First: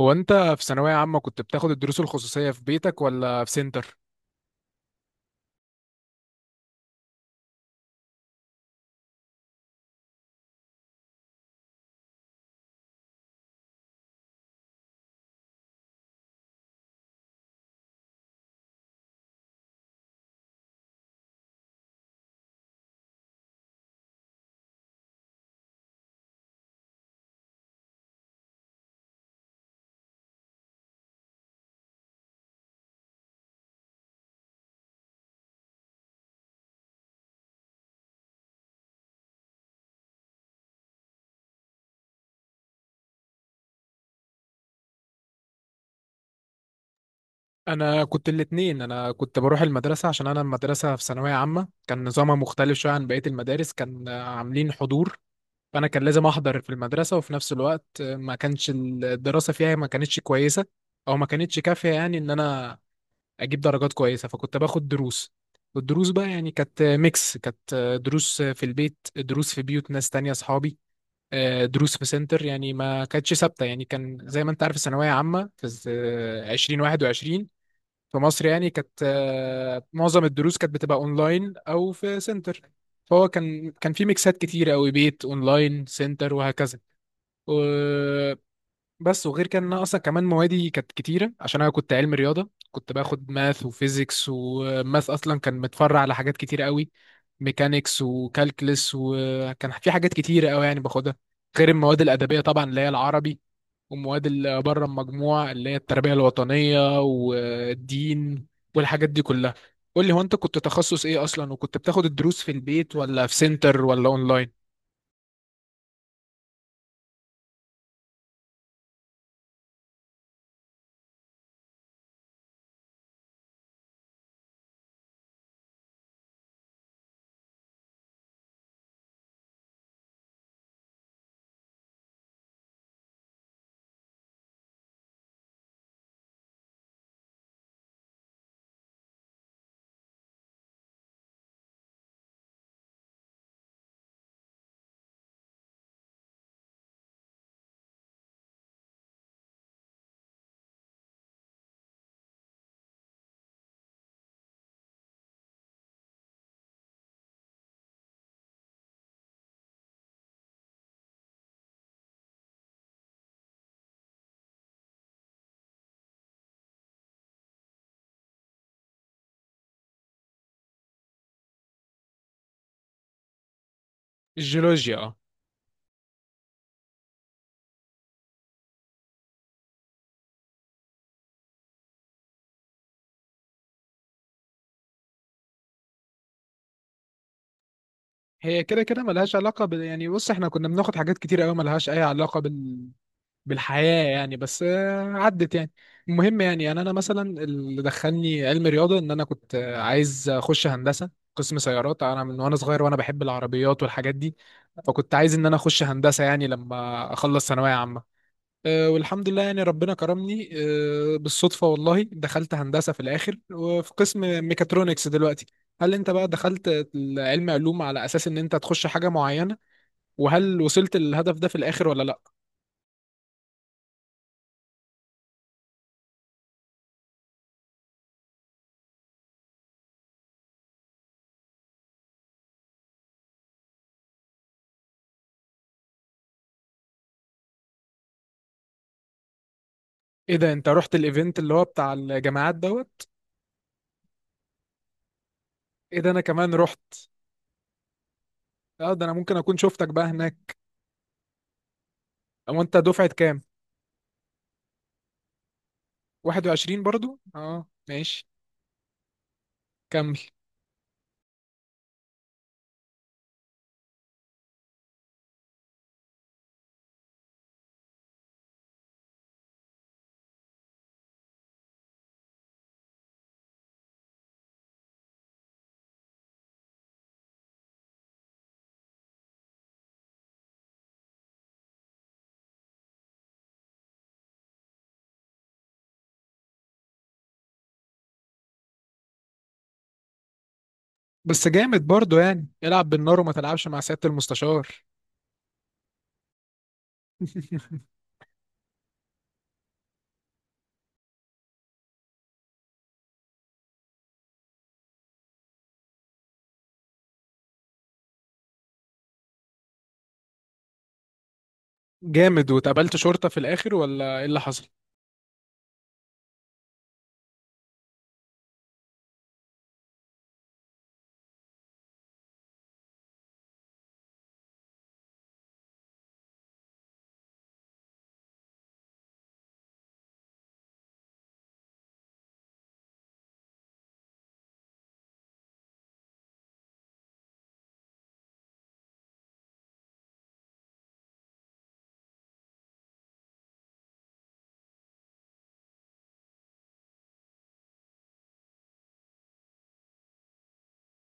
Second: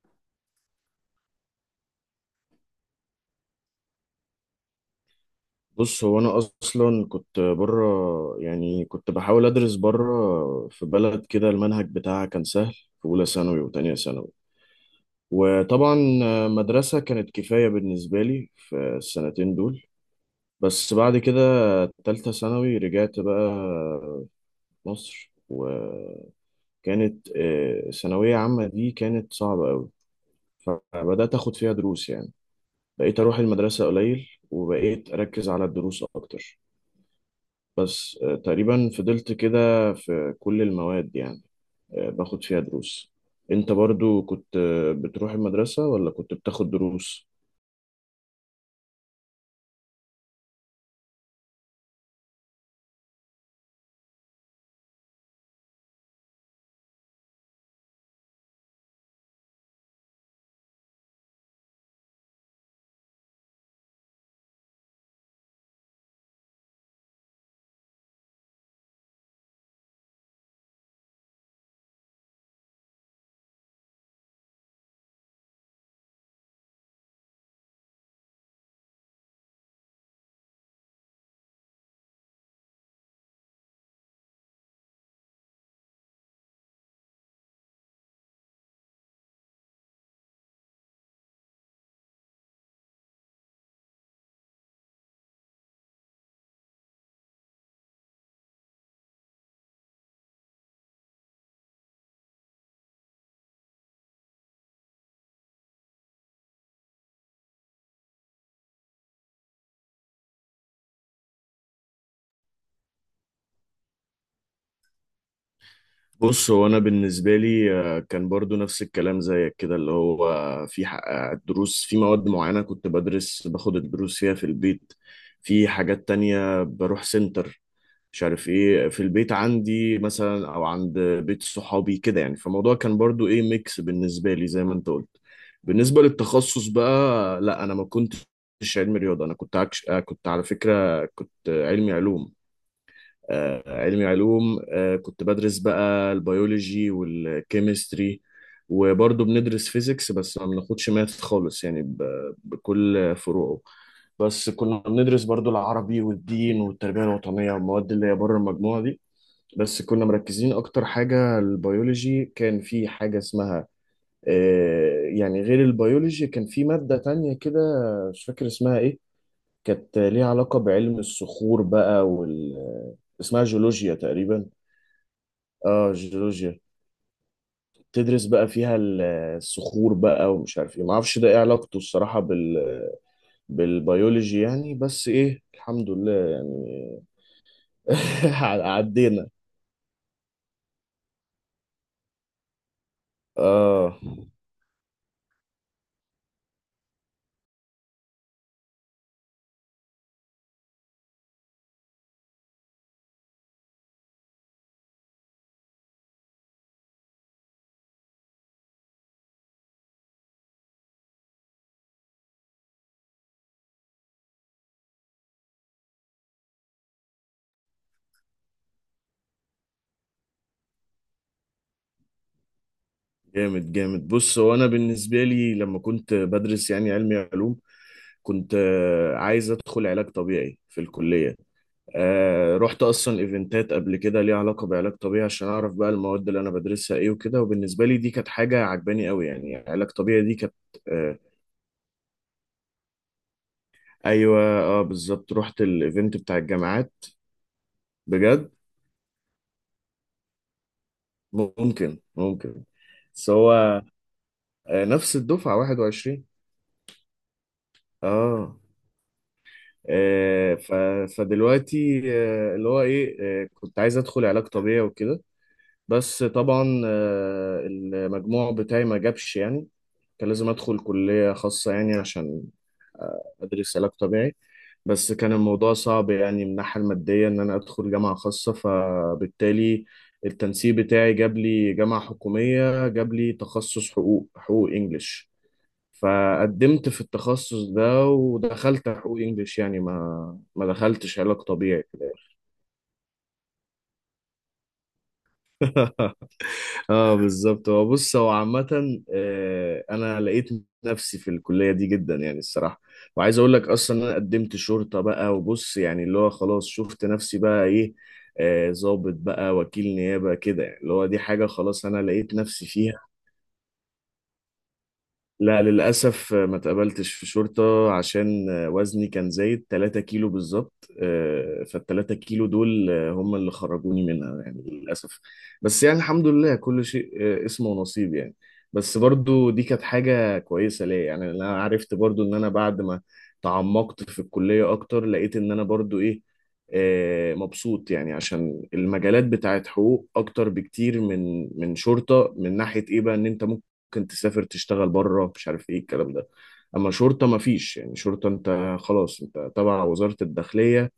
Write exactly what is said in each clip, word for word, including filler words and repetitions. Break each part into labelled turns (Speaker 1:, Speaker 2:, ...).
Speaker 1: هو انت في ثانوية عامة كنت بتاخد الدروس الخصوصية في بيتك ولا في سنتر؟
Speaker 2: بص، هو انا اصلا كنت بره. يعني كنت بحاول ادرس بره في بلد كده، المنهج بتاعها كان سهل في اولى ثانوي وتانية ثانوي، وطبعا مدرسة كانت كفاية بالنسبة لي في السنتين دول. بس بعد كده تالتة ثانوي رجعت بقى مصر، وكانت آه، ثانوية عامة دي كانت صعبة قوي. فبدأت اخد فيها دروس يعني، بقيت اروح المدرسة قليل وبقيت اركز على الدروس اكتر. بس آه، تقريبا فضلت كده في كل المواد يعني، آه، باخد فيها دروس. انت برضو كنت آه، بتروح المدرسة ولا كنت بتاخد دروس؟
Speaker 1: انا كنت الاتنين، انا كنت بروح المدرسة عشان انا المدرسة في ثانوية عامة كان نظامها مختلف شوية عن بقية المدارس، كان عاملين حضور. فانا كان لازم احضر في المدرسة، وفي نفس الوقت ما كانش الدراسة فيها، ما كانتش كويسة او ما كانتش كافية يعني ان انا اجيب درجات كويسة، فكنت باخد دروس. والدروس بقى يعني كانت ميكس، كانت دروس في البيت، دروس في بيوت ناس تانية اصحابي، آه، دروس في سنتر، يعني ما كانتش ثابته. يعني كان زي ما انت عارف الثانويه عامه في الز- آه، ألفين وواحد وعشرين في مصر، يعني كانت آه، معظم الدروس كانت بتبقى اونلاين او في سنتر. فهو كان كان في ميكسات كتير قوي، بيت اونلاين سنتر وهكذا. بس وغير كده ان انا اصلا كمان موادي كانت كتيره عشان انا كنت علم رياضه، كنت باخد ماث وفيزيكس، وماث اصلا كان متفرع على حاجات كتيره قوي، ميكانيكس وكالكلس، وكان في حاجات كتيره قوي يعني باخدها، غير المواد الادبيه طبعا اللي هي العربي، ومواد اللي بره المجموع اللي هي التربيه الوطنيه والدين والحاجات دي كلها. قول لي هو انت كنت تخصص ايه اصلا، وكنت بتاخد الدروس في البيت ولا في سنتر ولا اونلاين؟
Speaker 2: بص، هو انا بالنسبة لي آه، كان برضو نفس الكلام زيك كده. اللي هو في ح- آه، دروس في مواد معينة كنت بدرس باخد الدروس فيها في البيت. في حاجات تانية بروح سنتر، مش عارف ايه، في البيت عندي مثلا او عند بيت صحابي كده، يعني فالموضوع كان برضو ايه، ميكس بالنسبة لي زي ما انت قلت. بالنسبة للتخصص بقى، لا، انا ما كنتش علمي رياضة. انا كنت عكش... آه، كنت على فكرة كنت علمي علوم. آه، علمي علوم آه، كنت بدرس بقى البيولوجي والكيمستري، وبرضه بندرس فيزيكس بس ما بناخدش ماث خالص، يعني ب... بكل فروعه. بس كنا بندرس برضه العربي والدين والتربية الوطنية والمواد اللي هي بره المجموعة دي. بس كنا مركزين اكتر حاجه البيولوجي. كان في حاجه اسمها، آه، يعني غير البيولوجي كان في ماده تانية كده، مش فاكر اسمها ايه. كانت ليها علاقه بعلم الصخور بقى، وال اسمها جيولوجيا تقريبا.
Speaker 1: الجيولوجيا آه.
Speaker 2: اه، جيولوجيا. تدرس بقى فيها ال- الصخور بقى، ومش عارف ايه، ما اعرفش ده ايه علاقته الصراحه بال بالبيولوجي يعني. بس ايه، الحمد لله يعني.
Speaker 1: هي كده كده
Speaker 2: عدينا.
Speaker 1: ملهاش علاقة بال... يعني بص احنا كنا بناخد حاجات كتير قوي ملهاش أي علاقة بال...
Speaker 2: اه،
Speaker 1: بالحياة يعني. بس آه، عدت يعني. المهم، يعني أنا أنا مثلا اللي دخلني علم رياضة إن أنا كنت آه، عايز أخش هندسة قسم سيارات. أنا من وأنا صغير وأنا بحب العربيات والحاجات دي، فكنت عايز إن أنا أخش هندسة يعني لما أخلص ثانوية عامة. آه، والحمد لله يعني ربنا كرمني، آه، بالصدفة والله دخلت هندسة في الآخر، وفي قسم ميكاترونكس دلوقتي. هل أنت بقى دخلت علم علوم على أساس إن أنت تخش حاجة معينة، وهل وصلت للهدف ده في الآخر ولا لأ؟
Speaker 2: جامد جامد. بص، هو انا بالنسبه لي لما كنت بدرس يعني علمي علوم كنت آه، عايز ادخل علاج طبيعي في الكليه. آه، رحت اصلا ايفنتات قبل كده ليها علاقه بعلاج طبيعي، عشان اعرف بقى المواد اللي انا بدرسها ايه وكده. وبالنسبه لي دي كانت حاجه عجباني قوي يعني يعني علاج طبيعي
Speaker 1: إيه
Speaker 2: دي
Speaker 1: ده،
Speaker 2: كانت
Speaker 1: أنت رحت
Speaker 2: آه،
Speaker 1: الإيفنت اللي هو بتاع الجامعات دوت؟
Speaker 2: ايوه، اه، بالظبط. رحت
Speaker 1: إيه ده، أنا
Speaker 2: الايفنت بتاع
Speaker 1: كمان رحت؟
Speaker 2: الجامعات. بجد.
Speaker 1: أه ده أنا ممكن أكون شفتك بقى هناك.
Speaker 2: ممكن،
Speaker 1: أو
Speaker 2: ممكن.
Speaker 1: أنت دفعة
Speaker 2: بس
Speaker 1: كام؟
Speaker 2: هو آه، نفس الدفعه واحد وعشرين.
Speaker 1: واحد وعشرين برضو؟ أه ماشي،
Speaker 2: اه.
Speaker 1: كمل.
Speaker 2: آه، ف- فدلوقتي آه، اللي هو ايه آه، كنت عايز ادخل علاج طبيعي وكده. بس طبعا آه، المجموع بتاعي ما جابش يعني، كان لازم ادخل كلية خاصة يعني عشان ادرس علاج طبيعي. بس كان الموضوع صعب يعني من الناحية المادية ان انا ادخل جامعة خاصة، فبالتالي التنسيق بتاعي جاب لي جامعة حكومية، جاب لي تخصص حقوق، حقوق انجليش. فقدمت في التخصص ده ودخلت حقوق انجليش، يعني ما ما دخلتش علاج
Speaker 1: بس جامد
Speaker 2: طبيعي.
Speaker 1: برضو، يعني العب بالنار وما تلعبش مع سيادة المستشار.
Speaker 2: اه بالظبط. هو بص، هو عامة آه، انا لقيت نفسي في الكلية دي جدا يعني الصراحة. وعايز اقول لك اصلا إن انا قدمت شرطة بقى. وبص يعني، اللي هو خلاص شفت نفسي بقى ايه، آه، ضابط بقى، وكيل نيابة كده، يعني اللي هو دي حاجة خلاص انا لقيت
Speaker 1: جامد،
Speaker 2: نفسي
Speaker 1: واتقابلت
Speaker 2: فيها.
Speaker 1: شرطة في الآخر ولا إيه اللي حصل؟
Speaker 2: لا، للأسف ما تقبلتش في شرطة، عشان وزني كان زايد 3 كيلو بالظبط. آه، فالتلاتة كيلو دول آه، هم اللي خرجوني منها يعني، للأسف. بس يعني الحمد لله، كل شيء آه، اسمه ونصيب يعني. بس برضو دي كانت حاجة كويسة ليا، يعني أنا عرفت برضو إن أنا بعد ما تعمقت في الكلية أكتر لقيت إن أنا برضو إيه، آه، مبسوط يعني. عشان المجالات بتاعت حقوق أكتر بكتير من من شرطة، من ناحية إيه بقى إن أنت ممكن تسافر تشتغل بره، مش عارف ايه الكلام ده. اما شرطة ما فيش يعني. شرطة انت خلاص انت تبع وزارة الداخلية،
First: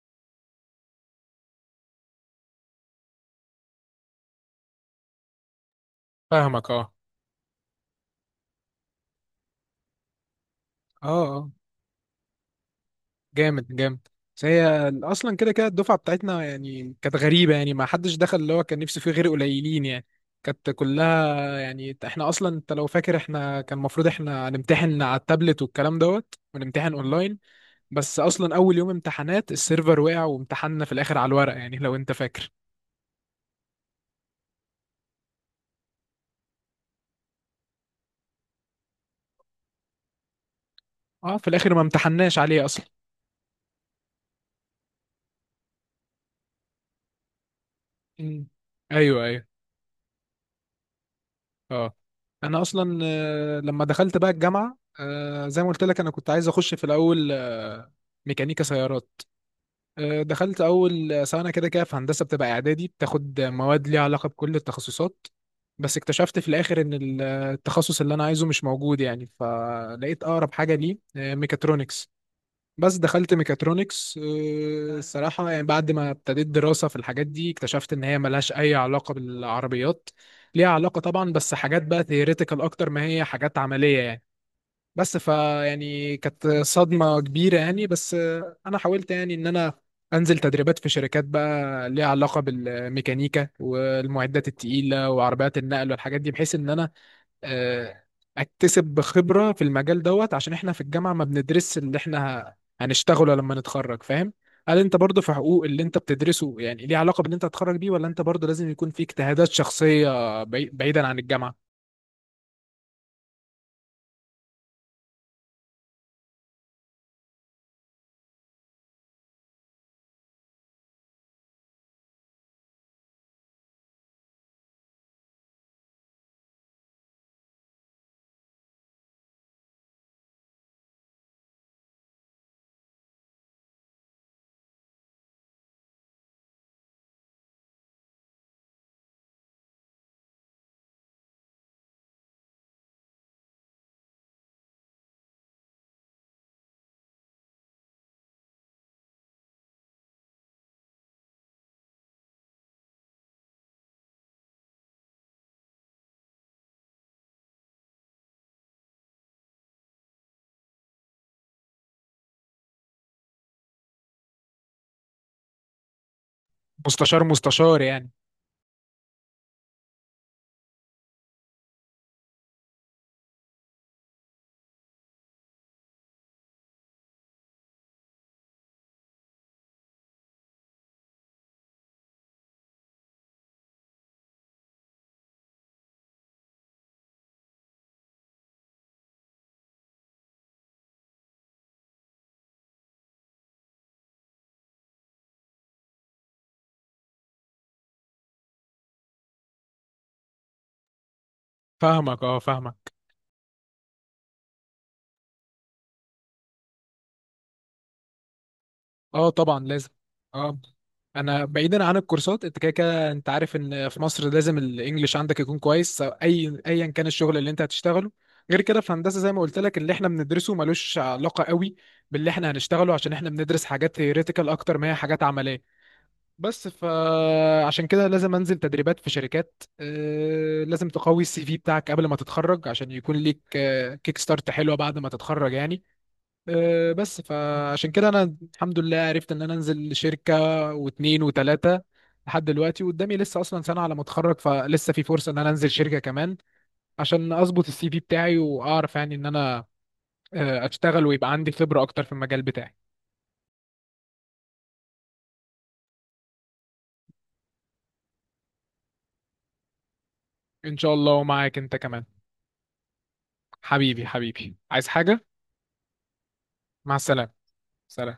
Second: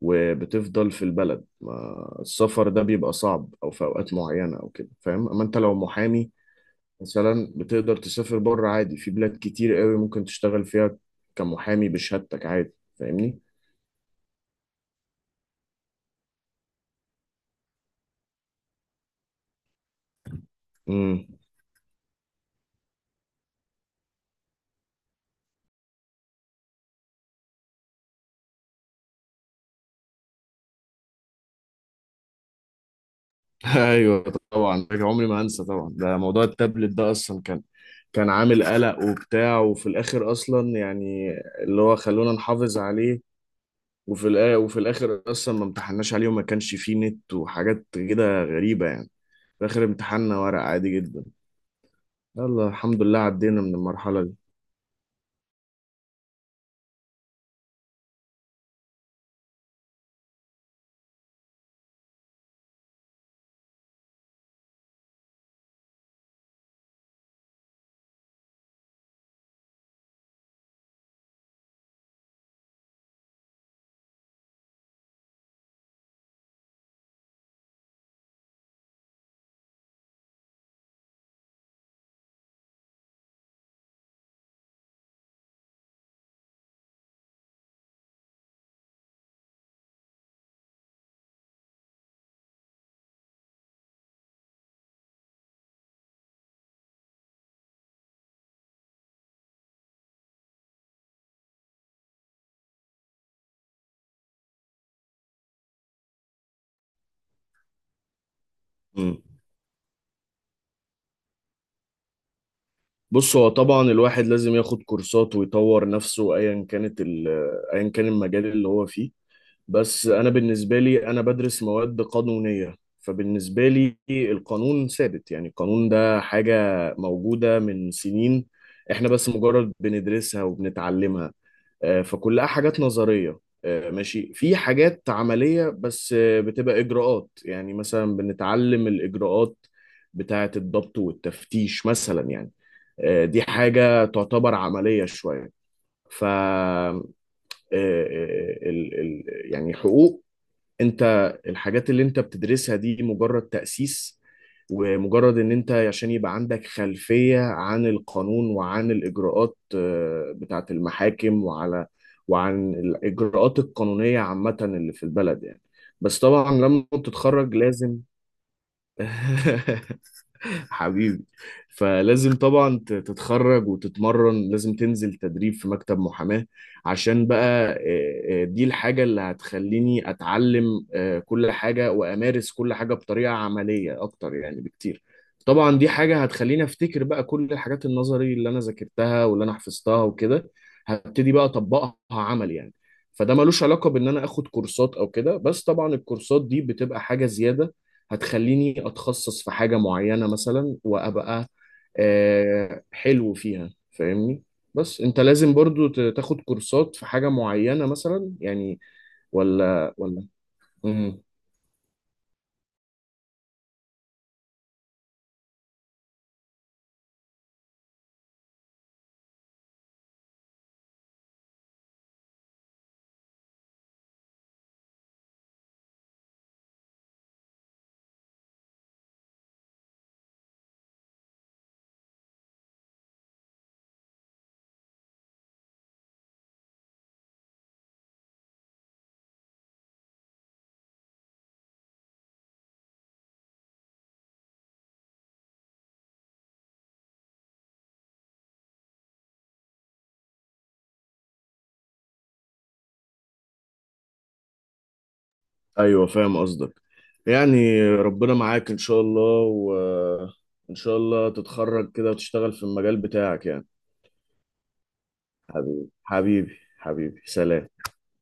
Speaker 2: وبتفضل في البلد، ما السفر ده بيبقى صعب او في اوقات معينة او كده، فاهم؟ اما انت لو محامي
Speaker 1: فاهمك، أه.
Speaker 2: مثلا بتقدر تسافر بره عادي، في بلاد كتير قوي ممكن تشتغل فيها
Speaker 1: أه. أه
Speaker 2: كمحامي بشهادتك عادي، فاهمني.
Speaker 1: جامد جامد. بس هي أصلا كده كده الدفعة بتاعتنا يعني كانت غريبة، يعني ما حدش دخل اللي هو كان نفسه فيه غير قليلين يعني. كانت كلها يعني، إحنا أصلا أنت لو فاكر إحنا كان المفروض إحنا هنمتحن على التابلت والكلام دوت، ونمتحن أونلاين. بس أصلا أول يوم امتحانات السيرفر وقع، وامتحنا في الآخر على الورق يعني لو أنت فاكر.
Speaker 2: ايوه. طبعا ده عمري ما انسى. طبعا ده موضوع التابلت ده اصلا كان كان عامل قلق وبتاع، وفي الاخر اصلا يعني،
Speaker 1: أه في الآخر ما
Speaker 2: اللي هو خلونا
Speaker 1: امتحناش عليه
Speaker 2: نحافظ
Speaker 1: أصلا.
Speaker 2: عليه. وفي الآ- وفي الاخر اصلا ما امتحناش عليه، وما كانش فيه نت وحاجات كده
Speaker 1: أمم.
Speaker 2: غريبة يعني.
Speaker 1: أيوه أيوه.
Speaker 2: في الاخر امتحاننا ورق عادي جدا.
Speaker 1: اه، انا
Speaker 2: يلا،
Speaker 1: اصلا
Speaker 2: الحمد لله
Speaker 1: آه،
Speaker 2: عدينا من
Speaker 1: لما دخلت
Speaker 2: المرحلة
Speaker 1: بقى
Speaker 2: دي.
Speaker 1: الجامعه، آه، زي ما قلت لك انا كنت عايز اخش في الاول آه، ميكانيكا سيارات. آه، دخلت اول سنه، كده كده في هندسه بتبقى اعدادي بتاخد مواد ليها علاقه بكل التخصصات. بس اكتشفت في الاخر ان ال- التخصص اللي انا عايزه مش موجود يعني، فلقيت اقرب حاجه ليه آه، ميكاترونكس. بس دخلت ميكاترونكس، آه، آه. الصراحة يعني بعد ما ابتديت دراسة في الحاجات دي اكتشفت إن هي ملهاش أي علاقة بالعربيات. ليها علاقة طبعا، بس حاجات بقى ثيوريتيكال أكتر ما هي حاجات عملية يعني. بس فا يعني كانت صدمة كبيرة يعني. بس آه، أنا حاولت يعني إن أنا أنزل تدريبات في شركات بقى ليها علاقة بالميكانيكا والمعدات التقيلة وعربيات النقل والحاجات دي، بحيث إن أنا آه، اكتسب خبرة في المجال دوت، عشان احنا في الجامعة ما بندرسش اللي احنا ه- هنشتغله لما نتخرج، فاهم؟ هل انت برضو في حقوق اللي انت بتدرسه يعني ليه علاقة باللي انت هتخرج بيه، ولا انت برضو لازم يكون في
Speaker 2: مم.
Speaker 1: اجتهادات شخصية بعي- بعيدا عن الجامعة؟
Speaker 2: بص، هو طبعا الواحد لازم ياخد كورسات ويطور نفسه، ايا كانت ال- ايا كان المجال اللي هو فيه. بس انا بالنسبه لي انا بدرس مواد قانونيه. فبالنسبه لي القانون ثابت، يعني القانون ده حاجه موجوده من سنين، احنا بس مجرد بندرسها وبنتعلمها. آه، فكلها حاجات نظريه. آه، ماشي، في حاجات عمليه بس، آه، بتبقى اجراءات، يعني مثلا بنتعلم الاجراءات بتاعه الضبط والتفتيش مثلا يعني. آه، دي حاجه تعتبر عمليه شويه. ف آه، آه، آه، ال- ال- يعني حقوق، انت الحاجات اللي انت بتدرسها دي مجرد تأسيس. ومجرد ان انت عشان يبقى عندك خلفية عن القانون وعن الاجراءات آه، بتاعة المحاكم، وعلى وعن الاجراءات القانونية عامة اللي في البلد يعني. بس طبعا لما
Speaker 1: مستشار
Speaker 2: تتخرج
Speaker 1: مستشار
Speaker 2: لازم
Speaker 1: يعني.
Speaker 2: حبيبي. فلازم طبعا ت- تتخرج وتتمرن، لازم تنزل تدريب في مكتب محاماة. عشان بقى آه، آه، دي الحاجة اللي هتخليني أتعلم آه، كل حاجة وأمارس كل حاجة بطريقة عملية أكتر يعني بكتير. طبعا دي حاجة هتخليني أفتكر بقى كل الحاجات النظري اللي أنا ذاكرتها واللي أنا حفظتها وكده. هبتدي بقى أطبقها عمل يعني. فده ملوش علاقة بإن أنا آخد كورسات أو كده، بس طبعا الكورسات دي بتبقى حاجة زيادة، هتخليني اتخصص في حاجة معينة مثلا وابقى
Speaker 1: فاهمك، اه
Speaker 2: آه،
Speaker 1: فاهمك.
Speaker 2: حلو فيها، فاهمني. بس انت لازم برضو ت- تاخد كورسات في حاجة معينة مثلا يعني،
Speaker 1: اه طبعا لازم.
Speaker 2: ولا ولا؟
Speaker 1: اه.
Speaker 2: مم.
Speaker 1: انا بعيدا عن الكورسات، انت كده كده انت عارف ان في مصر لازم الانجليش عندك يكون كويس سواء اي ايا كان الشغل اللي انت هتشتغله. غير كده في هندسه زي ما قلت لك اللي احنا بندرسه ملوش علاقه قوي باللي احنا هنشتغله، عشان احنا بندرس حاجات ثيوريتيكال اكتر ما هي حاجات عمليه. بس فعشان كده لازم انزل تدريبات في شركات، آه، لازم تقوي السي في بتاعك قبل ما تتخرج، عشان يكون ليك آه، كيك ستارت حلوه بعد ما تتخرج يعني. آه، بس فعشان كده انا الحمد لله عرفت ان انا انزل شركة واتنين وتلاتة لحد دلوقتي، وقدامي لسه اصلا سنة على ما اتخرج، فلسه في فرصة ان انا انزل شركة كمان عشان اظبط السي في بتاعي، واعرف يعني ان انا آه، اشتغل ويبقى عندي خبرة اكتر في المجال بتاعي.
Speaker 2: ايوه فاهم قصدك. يعني ربنا معاك ان شاء الله، وان
Speaker 1: ان شاء
Speaker 2: شاء
Speaker 1: الله،
Speaker 2: الله
Speaker 1: ومعاك انت
Speaker 2: تتخرج
Speaker 1: كمان.
Speaker 2: كده وتشتغل في المجال بتاعك يعني.
Speaker 1: حبيبي حبيبي، عايز حاجة؟
Speaker 2: حبيبي حبيبي
Speaker 1: مع
Speaker 2: حبيبي،
Speaker 1: السلامة.
Speaker 2: سلام.
Speaker 1: سلام.